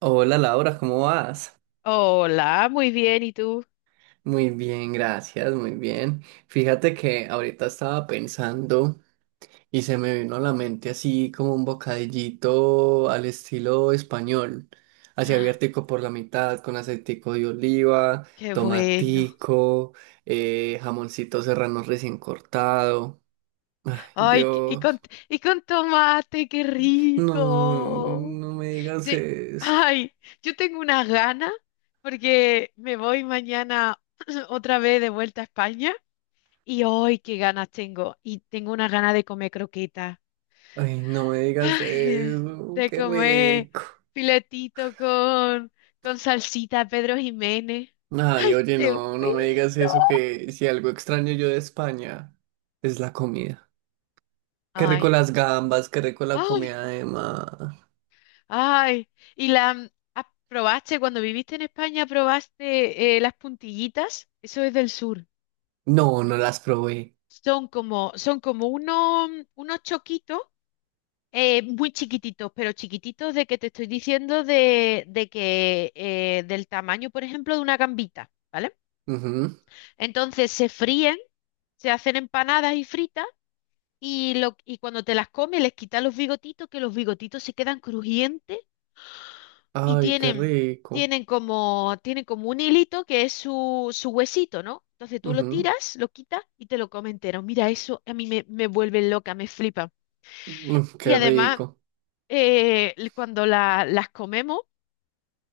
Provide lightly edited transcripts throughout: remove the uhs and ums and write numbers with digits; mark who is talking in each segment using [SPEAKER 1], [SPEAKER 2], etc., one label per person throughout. [SPEAKER 1] Hola Laura, ¿cómo vas?
[SPEAKER 2] Hola, muy bien, ¿y tú?
[SPEAKER 1] Muy bien, gracias, muy bien. Fíjate que ahorita estaba pensando y se me vino a la mente así como un bocadillito al estilo español, así abiertico por la mitad, con aceitico de oliva,
[SPEAKER 2] Qué bueno.
[SPEAKER 1] tomatico, jamoncito serrano recién cortado. Ay,
[SPEAKER 2] Ay, qué-
[SPEAKER 1] Dios,
[SPEAKER 2] y con tomate, qué
[SPEAKER 1] no,
[SPEAKER 2] rico.
[SPEAKER 1] no me digas
[SPEAKER 2] Te-
[SPEAKER 1] eso.
[SPEAKER 2] ay, yo tengo unas ganas porque me voy mañana otra vez de vuelta a España y hoy qué ganas tengo. Y tengo unas ganas de comer croqueta.
[SPEAKER 1] Ay, no me digas
[SPEAKER 2] Ay,
[SPEAKER 1] eso,
[SPEAKER 2] de
[SPEAKER 1] qué
[SPEAKER 2] comer
[SPEAKER 1] rico.
[SPEAKER 2] filetito con, con salsita Pedro Jiménez.
[SPEAKER 1] Ay,
[SPEAKER 2] Ay,
[SPEAKER 1] oye,
[SPEAKER 2] qué
[SPEAKER 1] no, no me digas
[SPEAKER 2] bueno.
[SPEAKER 1] eso, que si algo extraño yo de España es la comida. Qué rico
[SPEAKER 2] Ay.
[SPEAKER 1] las gambas, qué rico la
[SPEAKER 2] Ay.
[SPEAKER 1] comida de mar.
[SPEAKER 2] Ay, ¿y la mm, probaste cuando viviste en España, probaste las puntillitas? Eso es del sur.
[SPEAKER 1] No, no las probé.
[SPEAKER 2] Son como unos choquitos muy chiquititos, pero chiquititos de que te estoy diciendo de que del tamaño, por ejemplo, de una gambita, ¿vale?
[SPEAKER 1] Ujú.
[SPEAKER 2] Entonces se fríen, se hacen empanadas y fritas y, y cuando te las comes les quitas los bigotitos, que los bigotitos se quedan crujientes y
[SPEAKER 1] Ay, qué rico.
[SPEAKER 2] tienen como un hilito que es su huesito, ¿no? Entonces tú lo
[SPEAKER 1] Ujú.
[SPEAKER 2] tiras, lo quitas y te lo comes entero. Mira, eso a mí me vuelve loca, me flipa. Y
[SPEAKER 1] Qué
[SPEAKER 2] además,
[SPEAKER 1] rico.
[SPEAKER 2] cuando las comemos,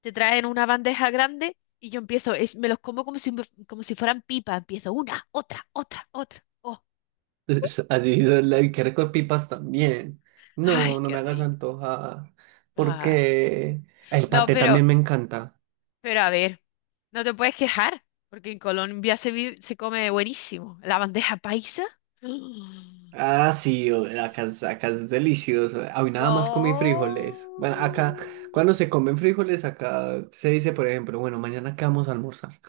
[SPEAKER 2] te traen una bandeja grande y yo empiezo, es, me los como como si fueran pipa. Empiezo una, otra, otra, otra. Oh,
[SPEAKER 1] Así son y qué rico pipas también.
[SPEAKER 2] ay,
[SPEAKER 1] No, no me
[SPEAKER 2] qué
[SPEAKER 1] hagas
[SPEAKER 2] rico.
[SPEAKER 1] antojar.
[SPEAKER 2] Ay.
[SPEAKER 1] Porque el
[SPEAKER 2] No,
[SPEAKER 1] paté también me encanta.
[SPEAKER 2] pero a ver, no te puedes quejar, porque en Colombia se come buenísimo. La bandeja paisa.
[SPEAKER 1] Ah, sí, acá es delicioso. Hoy nada más comí frijoles. Bueno,
[SPEAKER 2] Oh.
[SPEAKER 1] acá, cuando se comen frijoles, acá se dice, por ejemplo, bueno, mañana qué vamos a almorzar.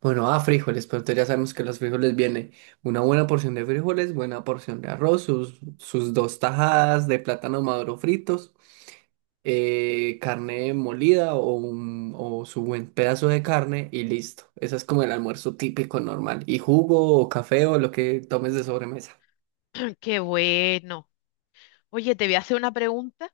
[SPEAKER 1] Bueno, ah, frijoles, pero entonces ya sabemos que los frijoles vienen una buena porción de frijoles, buena porción de arroz, sus dos tajadas de plátano maduro fritos, carne molida o su buen pedazo de carne y listo. Eso es como el almuerzo típico normal. Y jugo o café o lo que tomes de sobremesa.
[SPEAKER 2] Qué bueno. Oye, te voy a hacer una pregunta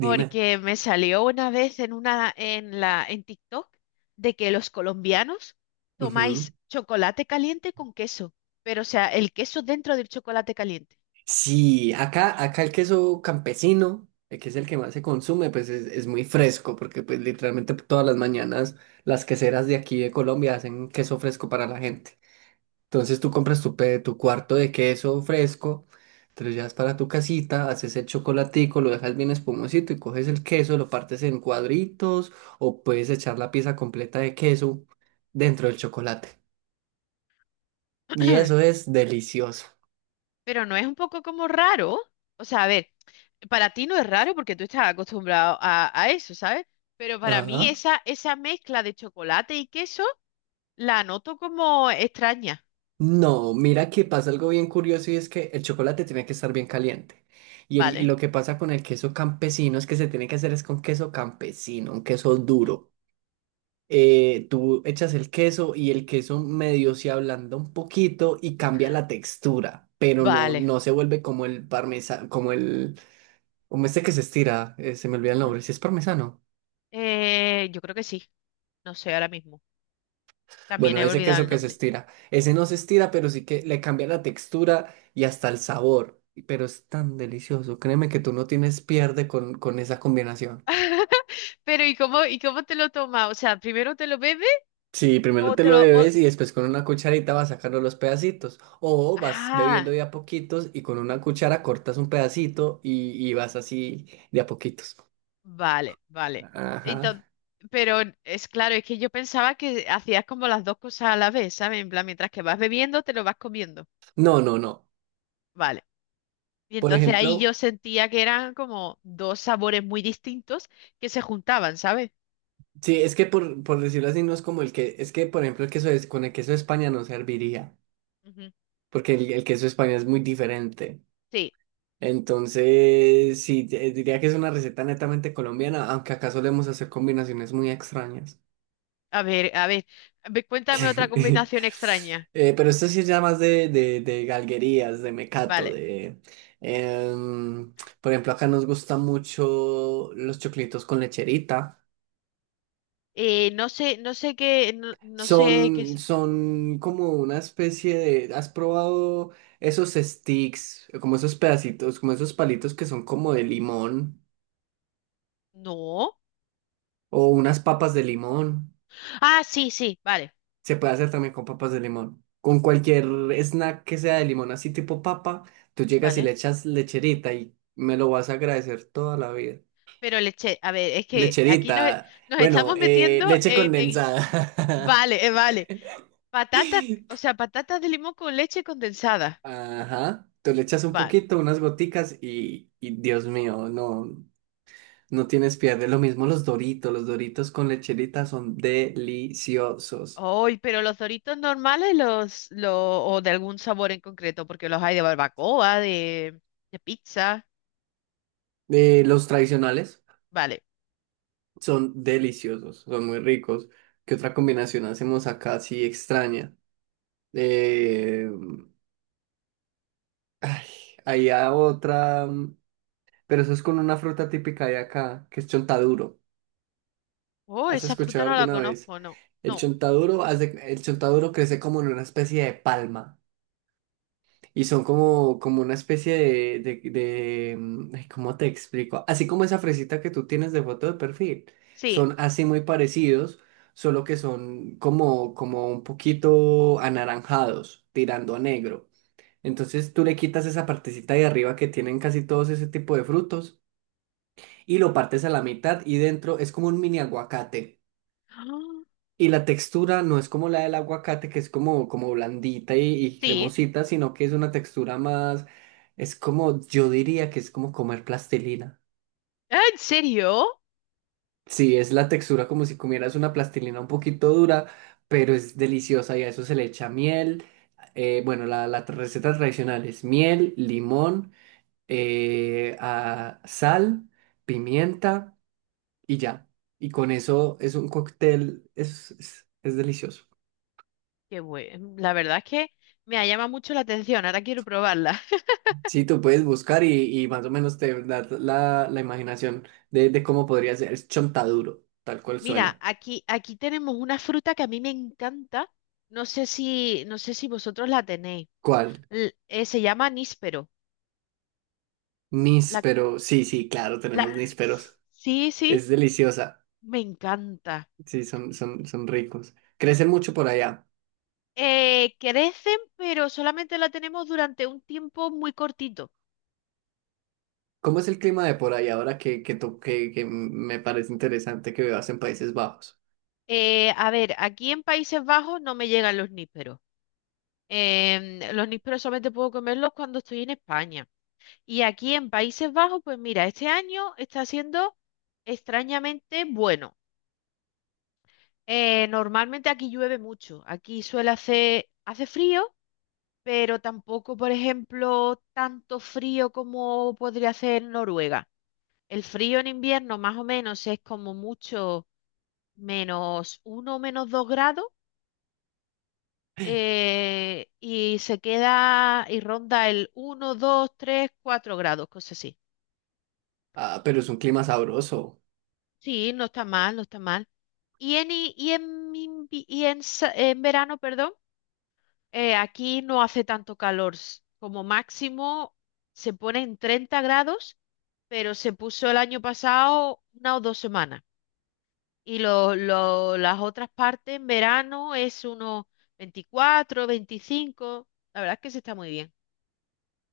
[SPEAKER 1] Dime.
[SPEAKER 2] porque me salió una vez en una en la en TikTok de que los colombianos
[SPEAKER 1] Ujú.
[SPEAKER 2] tomáis chocolate caliente con queso, pero o sea, el queso dentro del chocolate caliente.
[SPEAKER 1] Sí, acá el queso campesino, que es el que más se consume, pues es muy fresco, porque pues literalmente todas las mañanas las queseras de aquí de Colombia hacen queso fresco para la gente. Entonces tú compras tu cuarto de queso fresco, te lo llevas para tu casita, haces el chocolatico, lo dejas bien espumosito y coges el queso, lo partes en cuadritos o puedes echar la pieza completa de queso dentro del chocolate. Y eso es delicioso.
[SPEAKER 2] Pero no es un poco como raro. O sea, a ver, para ti no es raro porque tú estás acostumbrado a eso, ¿sabes? Pero para mí
[SPEAKER 1] Ajá.
[SPEAKER 2] esa mezcla de chocolate y queso la noto como extraña.
[SPEAKER 1] No, mira que pasa algo bien curioso y es que el chocolate tiene que estar bien caliente. Y
[SPEAKER 2] Vale,
[SPEAKER 1] lo que pasa con el queso campesino es que se tiene que hacer es con queso campesino, un queso
[SPEAKER 2] ujú.
[SPEAKER 1] duro. Tú echas el queso y el queso medio se ablanda un poquito y cambia la textura, pero no,
[SPEAKER 2] Vale,
[SPEAKER 1] no se vuelve como el parmesano, como el, como este que se estira, se me olvida el
[SPEAKER 2] ujú.
[SPEAKER 1] nombre, si es parmesano.
[SPEAKER 2] Yo creo que sí. No sé ahora mismo. También
[SPEAKER 1] Bueno,
[SPEAKER 2] he
[SPEAKER 1] ese
[SPEAKER 2] olvidado
[SPEAKER 1] queso
[SPEAKER 2] el
[SPEAKER 1] que se
[SPEAKER 2] nombre.
[SPEAKER 1] estira. Ese no se estira, pero sí que le cambia la textura y hasta el sabor. Pero es tan delicioso. Créeme que tú no tienes pierde con esa combinación.
[SPEAKER 2] Pero y cómo te lo tomas? O sea, ¿primero te lo bebes
[SPEAKER 1] Sí, primero
[SPEAKER 2] o
[SPEAKER 1] te
[SPEAKER 2] te
[SPEAKER 1] lo
[SPEAKER 2] lo... o-
[SPEAKER 1] bebes y después con una cucharita vas sacando los pedacitos. O vas bebiendo
[SPEAKER 2] Ah.
[SPEAKER 1] de a poquitos y con una cuchara cortas un pedacito y vas así de a poquitos.
[SPEAKER 2] Vale, vale.
[SPEAKER 1] Ajá.
[SPEAKER 2] Entonces, pero es claro, es que yo pensaba que hacías como las dos cosas a la vez, ¿sabes? En plan, mientras que vas bebiendo, te lo vas comiendo.
[SPEAKER 1] No, no, no.
[SPEAKER 2] Vale. Y
[SPEAKER 1] Por
[SPEAKER 2] entonces ahí
[SPEAKER 1] ejemplo,
[SPEAKER 2] yo sentía que eran como dos sabores muy distintos que se juntaban, ¿sabes?
[SPEAKER 1] sí, es que por decirlo así, no es como el que, es que por ejemplo el queso es, con el queso de España no serviría.
[SPEAKER 2] Ujú.
[SPEAKER 1] Porque el queso español es muy diferente.
[SPEAKER 2] Sí.
[SPEAKER 1] Entonces, sí, diría que es una receta netamente colombiana, aunque acá solemos hacer combinaciones muy extrañas.
[SPEAKER 2] A ver, a ver. A ver, cuéntame otra combinación extraña.
[SPEAKER 1] Pero esto sí es ya más de galguerías, de mecato,
[SPEAKER 2] Vale.
[SPEAKER 1] de. em, por ejemplo, acá nos gustan mucho los choclitos con lecherita.
[SPEAKER 2] No sé qué
[SPEAKER 1] Son,
[SPEAKER 2] es.
[SPEAKER 1] son como una especie de. ¿Has probado esos sticks, como esos pedacitos, como esos palitos que son como de limón?
[SPEAKER 2] No.
[SPEAKER 1] O unas papas de limón.
[SPEAKER 2] Ah, sí, sí. Vale,
[SPEAKER 1] Se puede hacer también con papas de limón. Con cualquier snack que sea de limón, así tipo papa, tú llegas y le
[SPEAKER 2] vale.
[SPEAKER 1] echas lecherita y me lo vas a agradecer toda la vida.
[SPEAKER 2] Pero leche, a ver, es que
[SPEAKER 1] Lecherita.
[SPEAKER 2] nos
[SPEAKER 1] Bueno,
[SPEAKER 2] estamos metiendo
[SPEAKER 1] leche condensada.
[SPEAKER 2] vale, vale. Patatas, o sea, patatas de limón con leche condensada.
[SPEAKER 1] Ajá. Tú le echas un
[SPEAKER 2] Vale.
[SPEAKER 1] poquito, unas goticas y Dios mío, no, no tienes pierde. Lo mismo los Doritos. Los Doritos con lecherita son deliciosos.
[SPEAKER 2] Hoy pero los Doritos normales, o de algún sabor en concreto, porque los hay de pizza.
[SPEAKER 1] Los tradicionales.
[SPEAKER 2] Vale.
[SPEAKER 1] Son deliciosos, son muy ricos. ¿Qué otra combinación hacemos acá así extraña? Eh, ay, había otra, pero eso es con una fruta típica de acá, que es chontaduro.
[SPEAKER 2] Oh,
[SPEAKER 1] ¿Has
[SPEAKER 2] esa
[SPEAKER 1] escuchado
[SPEAKER 2] fruta no la
[SPEAKER 1] alguna vez?
[SPEAKER 2] conozco, no.
[SPEAKER 1] El
[SPEAKER 2] No.
[SPEAKER 1] chontaduro, hace, el chontaduro crece como en una especie de palma. Y son como una especie ay, ¿cómo te explico? Así como esa fresita que tú tienes de foto de perfil.
[SPEAKER 2] Sí.
[SPEAKER 1] Son así muy parecidos, solo que son como un poquito anaranjados, tirando a negro. Entonces tú le quitas esa partecita de arriba que tienen casi todos ese tipo de frutos y lo partes a la mitad y dentro es como un mini aguacate.
[SPEAKER 2] Ah.
[SPEAKER 1] Y la textura no es como la del aguacate, que es como blandita y
[SPEAKER 2] Sí.
[SPEAKER 1] cremosita, sino que es una textura más, yo diría que es como comer plastilina.
[SPEAKER 2] Ah, ¿en serio?
[SPEAKER 1] Sí, es la textura como si comieras una plastilina un poquito dura, pero es deliciosa y a eso se le echa miel. Bueno, la receta tradicional es miel, limón, sal, pimienta y ya. Y con eso es un cóctel, es delicioso.
[SPEAKER 2] Qué bueno. La verdad es que me llama mucho la atención. Ahora quiero probarla.
[SPEAKER 1] Sí, tú puedes buscar y más o menos te da la imaginación de cómo podría ser. Es chontaduro, tal cual
[SPEAKER 2] Mira,
[SPEAKER 1] suena.
[SPEAKER 2] aquí, aquí tenemos una fruta que a mí me encanta. No sé si, no sé si vosotros la tenéis.
[SPEAKER 1] ¿Cuál?
[SPEAKER 2] Se llama níspero. La,
[SPEAKER 1] Níspero. Sí, sí, claro,
[SPEAKER 2] la,
[SPEAKER 1] tenemos nísperos.
[SPEAKER 2] sí, sí,
[SPEAKER 1] Es deliciosa.
[SPEAKER 2] me encanta.
[SPEAKER 1] Sí, son ricos. Crecen mucho por allá.
[SPEAKER 2] Crecen, pero solamente la tenemos durante un tiempo muy cortito.
[SPEAKER 1] ¿Cómo es el clima de por allá ahora que me parece interesante que vivas en Países Bajos?
[SPEAKER 2] A ver, aquí en Países Bajos no me llegan los nísperos. Los nísperos solamente puedo comerlos cuando estoy en España. Y aquí en Países Bajos, pues mira, este año está siendo extrañamente bueno. Normalmente aquí llueve mucho. Hace frío, pero tampoco, por ejemplo, tanto frío como podría hacer en Noruega. El frío en invierno más o menos es como mucho menos uno, o menos dos grados y se queda y ronda el uno 2 3 4 grados, cosas así.
[SPEAKER 1] Ah, pero es un clima sabroso.
[SPEAKER 2] Sí, no está mal, no está mal. Y en, i- y en, invi- y en sa- en verano, perdón. Aquí no hace tanto calor. Como máximo se pone en 30 grados, pero se puso el año pasado una o dos semanas. Las otras partes en verano es unos 24 veinticinco. La verdad es que se está muy bien.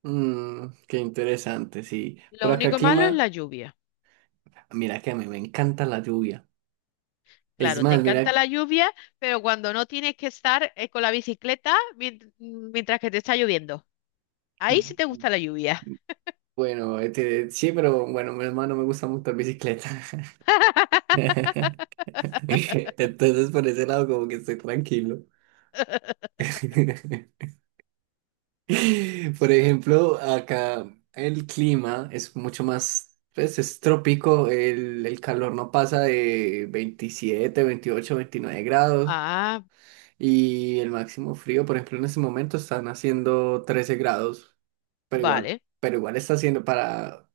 [SPEAKER 1] Qué interesante, sí. Por
[SPEAKER 2] Lo
[SPEAKER 1] acá el
[SPEAKER 2] único malo es
[SPEAKER 1] clima,
[SPEAKER 2] la lluvia.
[SPEAKER 1] mira que a mí me encanta la lluvia. Es
[SPEAKER 2] Claro, te
[SPEAKER 1] más,
[SPEAKER 2] encanta
[SPEAKER 1] mira.
[SPEAKER 2] la lluvia, pero cuando no tienes que estar con la bicicleta mientras que te está lloviendo. Ahí sí te gusta la lluvia.
[SPEAKER 1] Bueno, este, sí, pero bueno, mi hermano me gusta mucho la bicicleta. Entonces, por ese lado, como que estoy tranquilo. Por ejemplo, acá el clima es mucho más, pues es trópico, el calor no pasa de 27, 28, 29 grados
[SPEAKER 2] Ah,
[SPEAKER 1] y el máximo frío, por ejemplo, en este momento están haciendo 13 grados, pero igual,
[SPEAKER 2] vale.
[SPEAKER 1] pero igual está haciendo para.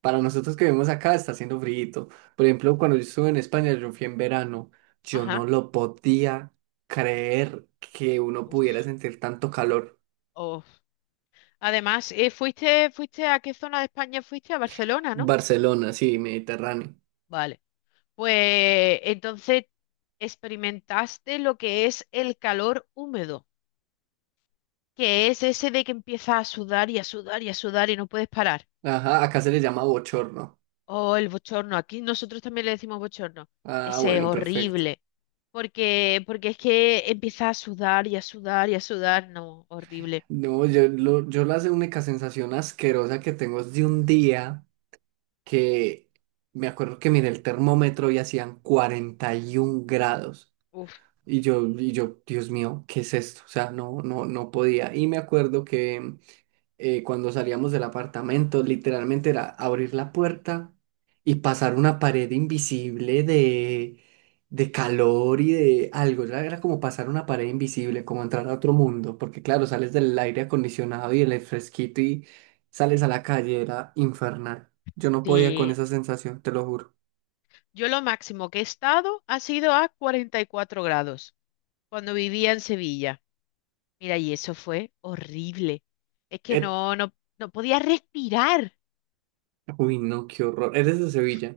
[SPEAKER 1] Para nosotros que vivimos acá está haciendo frío. Por ejemplo, cuando yo estuve en España, yo fui en verano, yo no
[SPEAKER 2] Ajá.
[SPEAKER 1] lo podía creer que uno
[SPEAKER 2] Uf,
[SPEAKER 1] pudiera sentir tanto calor.
[SPEAKER 2] uf. Además, fuiste a qué zona de España fuiste, a Barcelona, ¿no?
[SPEAKER 1] Barcelona, sí, Mediterráneo.
[SPEAKER 2] Vale. Pues entonces experimentaste lo que es el calor húmedo, que es ese de que empiezas a sudar y a sudar y a sudar y no puedes parar.
[SPEAKER 1] Ajá, acá se le llama bochorno.
[SPEAKER 2] Oh, el bochorno. Aquí nosotros también le decimos bochorno.
[SPEAKER 1] Ah,
[SPEAKER 2] Ese es
[SPEAKER 1] bueno, perfecto.
[SPEAKER 2] horrible. Porque es que empiezas a sudar y a sudar y a sudar. No, horrible.
[SPEAKER 1] No, yo la única sensación asquerosa que tengo es de un día que me acuerdo que miré el termómetro y hacían 41 grados.
[SPEAKER 2] Uf,
[SPEAKER 1] Y yo, Dios mío, ¿qué es esto? O sea, no, no, no podía. Y me acuerdo que cuando salíamos del apartamento, literalmente era abrir la puerta y pasar una pared invisible de calor y de algo. Era como pasar una pared invisible, como entrar a otro mundo, porque claro, sales del aire acondicionado y el fresquito y sales a la calle, era infernal. Yo no podía con
[SPEAKER 2] sí.
[SPEAKER 1] esa sensación, te lo juro.
[SPEAKER 2] Yo lo máximo que he estado ha sido a 44 grados cuando vivía en Sevilla. Mira, y eso fue horrible. Es que
[SPEAKER 1] Er-
[SPEAKER 2] no, no, no podía respirar.
[SPEAKER 1] Uy, no, qué horror. Eres de
[SPEAKER 2] Uf.
[SPEAKER 1] Sevilla.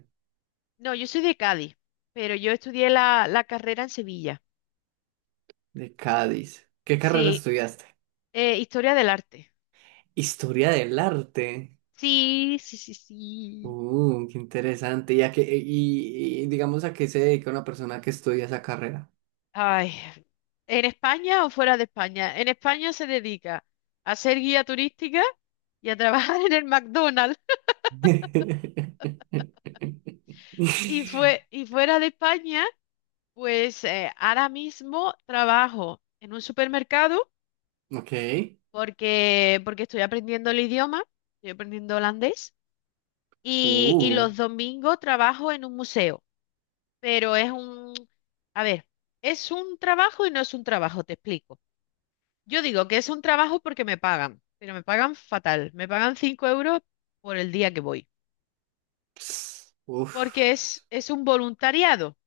[SPEAKER 2] No, yo soy de Cádiz, pero yo estudié la carrera en Sevilla.
[SPEAKER 1] De Cádiz. ¿Qué carrera
[SPEAKER 2] Sí,
[SPEAKER 1] estudiaste?
[SPEAKER 2] historia del arte.
[SPEAKER 1] Historia del arte.
[SPEAKER 2] Sí, sí, sí, sí.
[SPEAKER 1] Qué interesante. ¿Y, digamos a qué se dedica una persona que estudia esa carrera?
[SPEAKER 2] Ay, ¿en España o fuera de España? En España se dedica a ser guía turística y a trabajar en el McDonald's. Y fuera de España pues ahora mismo trabajo en un supermercado
[SPEAKER 1] Ok.
[SPEAKER 2] porque estoy aprendiendo el idioma, estoy aprendiendo holandés y
[SPEAKER 1] Uh.
[SPEAKER 2] los domingos trabajo en un museo, pero es un, a ver, es un trabajo y no es un trabajo, te explico. Yo digo que es un trabajo porque me pagan, pero me pagan fatal, me pagan 5 euros por el día que voy,
[SPEAKER 1] Ps, Uf.
[SPEAKER 2] porque es un voluntariado.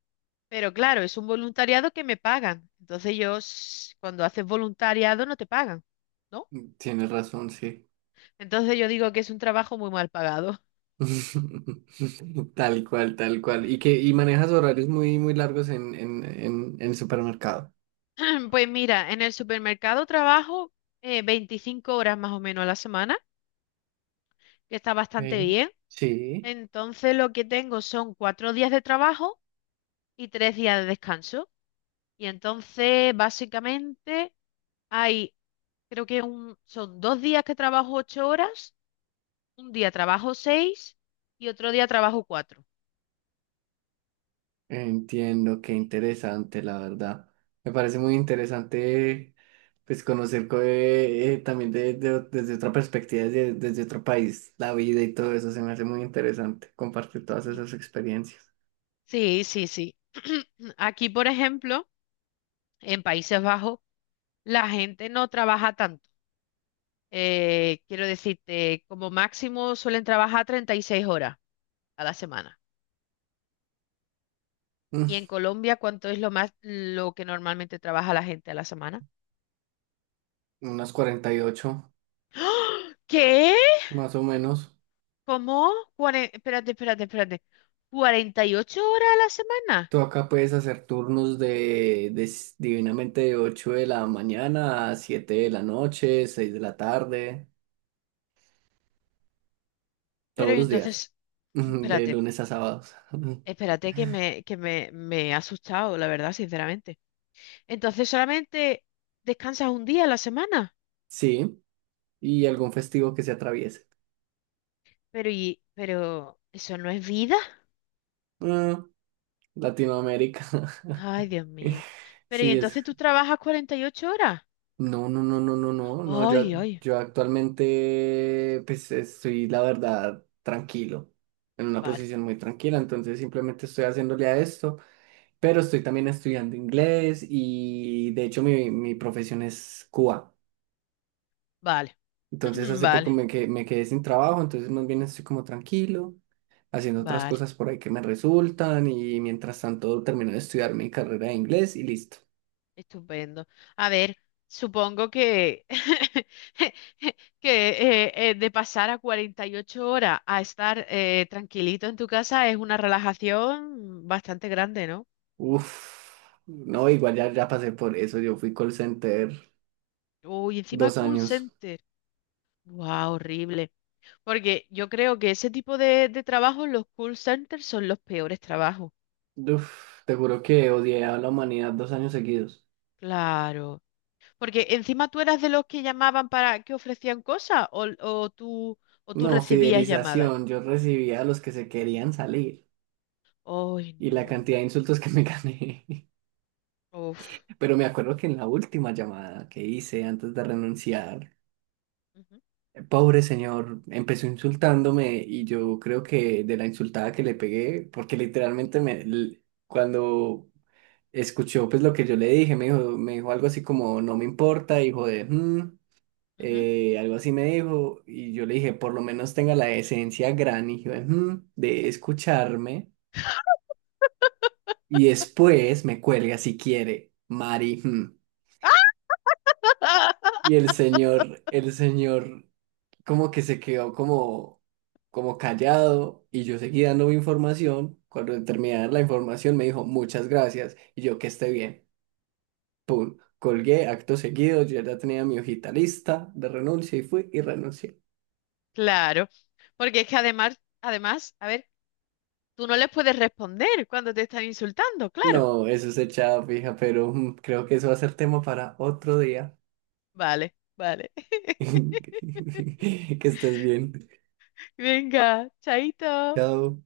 [SPEAKER 2] Pero claro, es un voluntariado que me pagan. Cuando haces voluntariado, no te pagan, ¿no?
[SPEAKER 1] Tienes razón, sí.
[SPEAKER 2] Entonces yo digo que es un trabajo muy mal pagado.
[SPEAKER 1] Tal cual, tal cual. Y manejas horarios muy, muy largos en el supermercado.
[SPEAKER 2] Pues mira, en el supermercado trabajo 25 horas más o menos a la semana, que está bastante
[SPEAKER 1] Ok,
[SPEAKER 2] bien.
[SPEAKER 1] Sí.
[SPEAKER 2] Entonces lo que tengo son cuatro días de trabajo y tres días de descanso. Y entonces básicamente hay, creo que son dos días que trabajo ocho horas, un día trabajo seis y otro día trabajo cuatro.
[SPEAKER 1] Entiendo, qué interesante, la verdad. Me parece muy interesante pues conocer también desde otra perspectiva, desde otro país, la vida y todo eso. Se me hace muy interesante compartir todas
[SPEAKER 2] Sí,
[SPEAKER 1] esas experiencias.
[SPEAKER 2] sí, sí, sí. Aquí, por ejemplo, en Países Bajos, la gente no trabaja tanto. Quiero decirte, como máximo suelen trabajar 36 horas a la semana. ¿Y
[SPEAKER 1] Mm,
[SPEAKER 2] en Colombia cuánto es lo más lo que normalmente trabaja la gente a la semana?
[SPEAKER 1] Unas 48
[SPEAKER 2] ¡Ah! ¿Qué?
[SPEAKER 1] más o menos.
[SPEAKER 2] ¿Cómo? Espérate, espérate, espérate. ¿Cuarenta y ocho horas a la semana?
[SPEAKER 1] Tú acá puedes hacer turnos de divinamente de 8 de la mañana a 7 de la noche, 6 de la tarde,
[SPEAKER 2] Pero
[SPEAKER 1] todos
[SPEAKER 2] y
[SPEAKER 1] los días,
[SPEAKER 2] entonces,
[SPEAKER 1] de
[SPEAKER 2] espérate,
[SPEAKER 1] lunes a sábados.
[SPEAKER 2] espérate que me he asustado, la verdad, sinceramente. Entonces solamente descansas un día a la semana.
[SPEAKER 1] Sí. Y algún festivo que se atraviese.
[SPEAKER 2] Pero y, pero eso no es vida.
[SPEAKER 1] Ah, Latinoamérica.
[SPEAKER 2] Ay, Dios mío. Pero y
[SPEAKER 1] Sí, es.
[SPEAKER 2] entonces tú trabajas 48 horas.
[SPEAKER 1] No, no, no, no, no, no, no. Yo,
[SPEAKER 2] Ay, ay.
[SPEAKER 1] yo actualmente, pues estoy, la verdad, tranquilo, en una
[SPEAKER 2] Vale,
[SPEAKER 1] posición muy tranquila. Entonces, simplemente estoy haciéndole a esto, pero estoy también estudiando inglés y de hecho, mi profesión es cuba.
[SPEAKER 2] vale.
[SPEAKER 1] Entonces hace poco
[SPEAKER 2] Vale,
[SPEAKER 1] me quedé sin trabajo, entonces más bien estoy como tranquilo, haciendo otras
[SPEAKER 2] vale.
[SPEAKER 1] cosas por ahí que me resultan y mientras tanto termino de estudiar mi carrera de inglés y listo.
[SPEAKER 2] Estupendo. A ver, supongo que que de pasar a 48 horas a estar tranquilito en tu casa es una relajación bastante grande, ¿no?
[SPEAKER 1] Uf, no, igual ya, ya pasé por eso, yo fui call center
[SPEAKER 2] Uy, encima
[SPEAKER 1] dos
[SPEAKER 2] call
[SPEAKER 1] años.
[SPEAKER 2] center. Wow, horrible. Porque yo creo que ese tipo de trabajos, los call centers, son los peores trabajos.
[SPEAKER 1] Uf, te juro que odié a la humanidad 2 años seguidos.
[SPEAKER 2] Claro. Porque encima tú eras de los que llamaban para que ofrecían cosas o tú
[SPEAKER 1] No,
[SPEAKER 2] recibías llamadas.
[SPEAKER 1] fidelización, yo recibía a los que se querían salir
[SPEAKER 2] Ay,
[SPEAKER 1] y la
[SPEAKER 2] no.
[SPEAKER 1] cantidad de insultos que me gané.
[SPEAKER 2] Uf.
[SPEAKER 1] Pero me acuerdo que en la última llamada que hice antes de renunciar,
[SPEAKER 2] Ujú,
[SPEAKER 1] pobre señor, empezó insultándome y yo creo que de la insultada que le pegué, porque literalmente cuando escuchó pues lo que yo le dije, me dijo algo así como no me importa, hijo de "Mm",
[SPEAKER 2] ujú.
[SPEAKER 1] algo así me dijo y yo le dije por lo menos tenga la decencia gran hijo de, "Mm", de escucharme y después me cuelga si quiere, Mari. "Mm". Y el señor como que se quedó como callado y yo seguí dando mi información. Cuando terminé de dar la información me dijo muchas gracias y yo que esté bien. Pum, colgué acto seguido, yo ya tenía mi hojita lista de renuncia y fui y renuncié.
[SPEAKER 2] Claro. Porque es que además, además, a ver, tú no les puedes responder cuando te están insultando, claro.
[SPEAKER 1] No, eso es echada fija, pero creo que eso va a ser tema para otro día.
[SPEAKER 2] Vale, vale.
[SPEAKER 1] Que estés bien.
[SPEAKER 2] Venga, chaito.
[SPEAKER 1] Chao.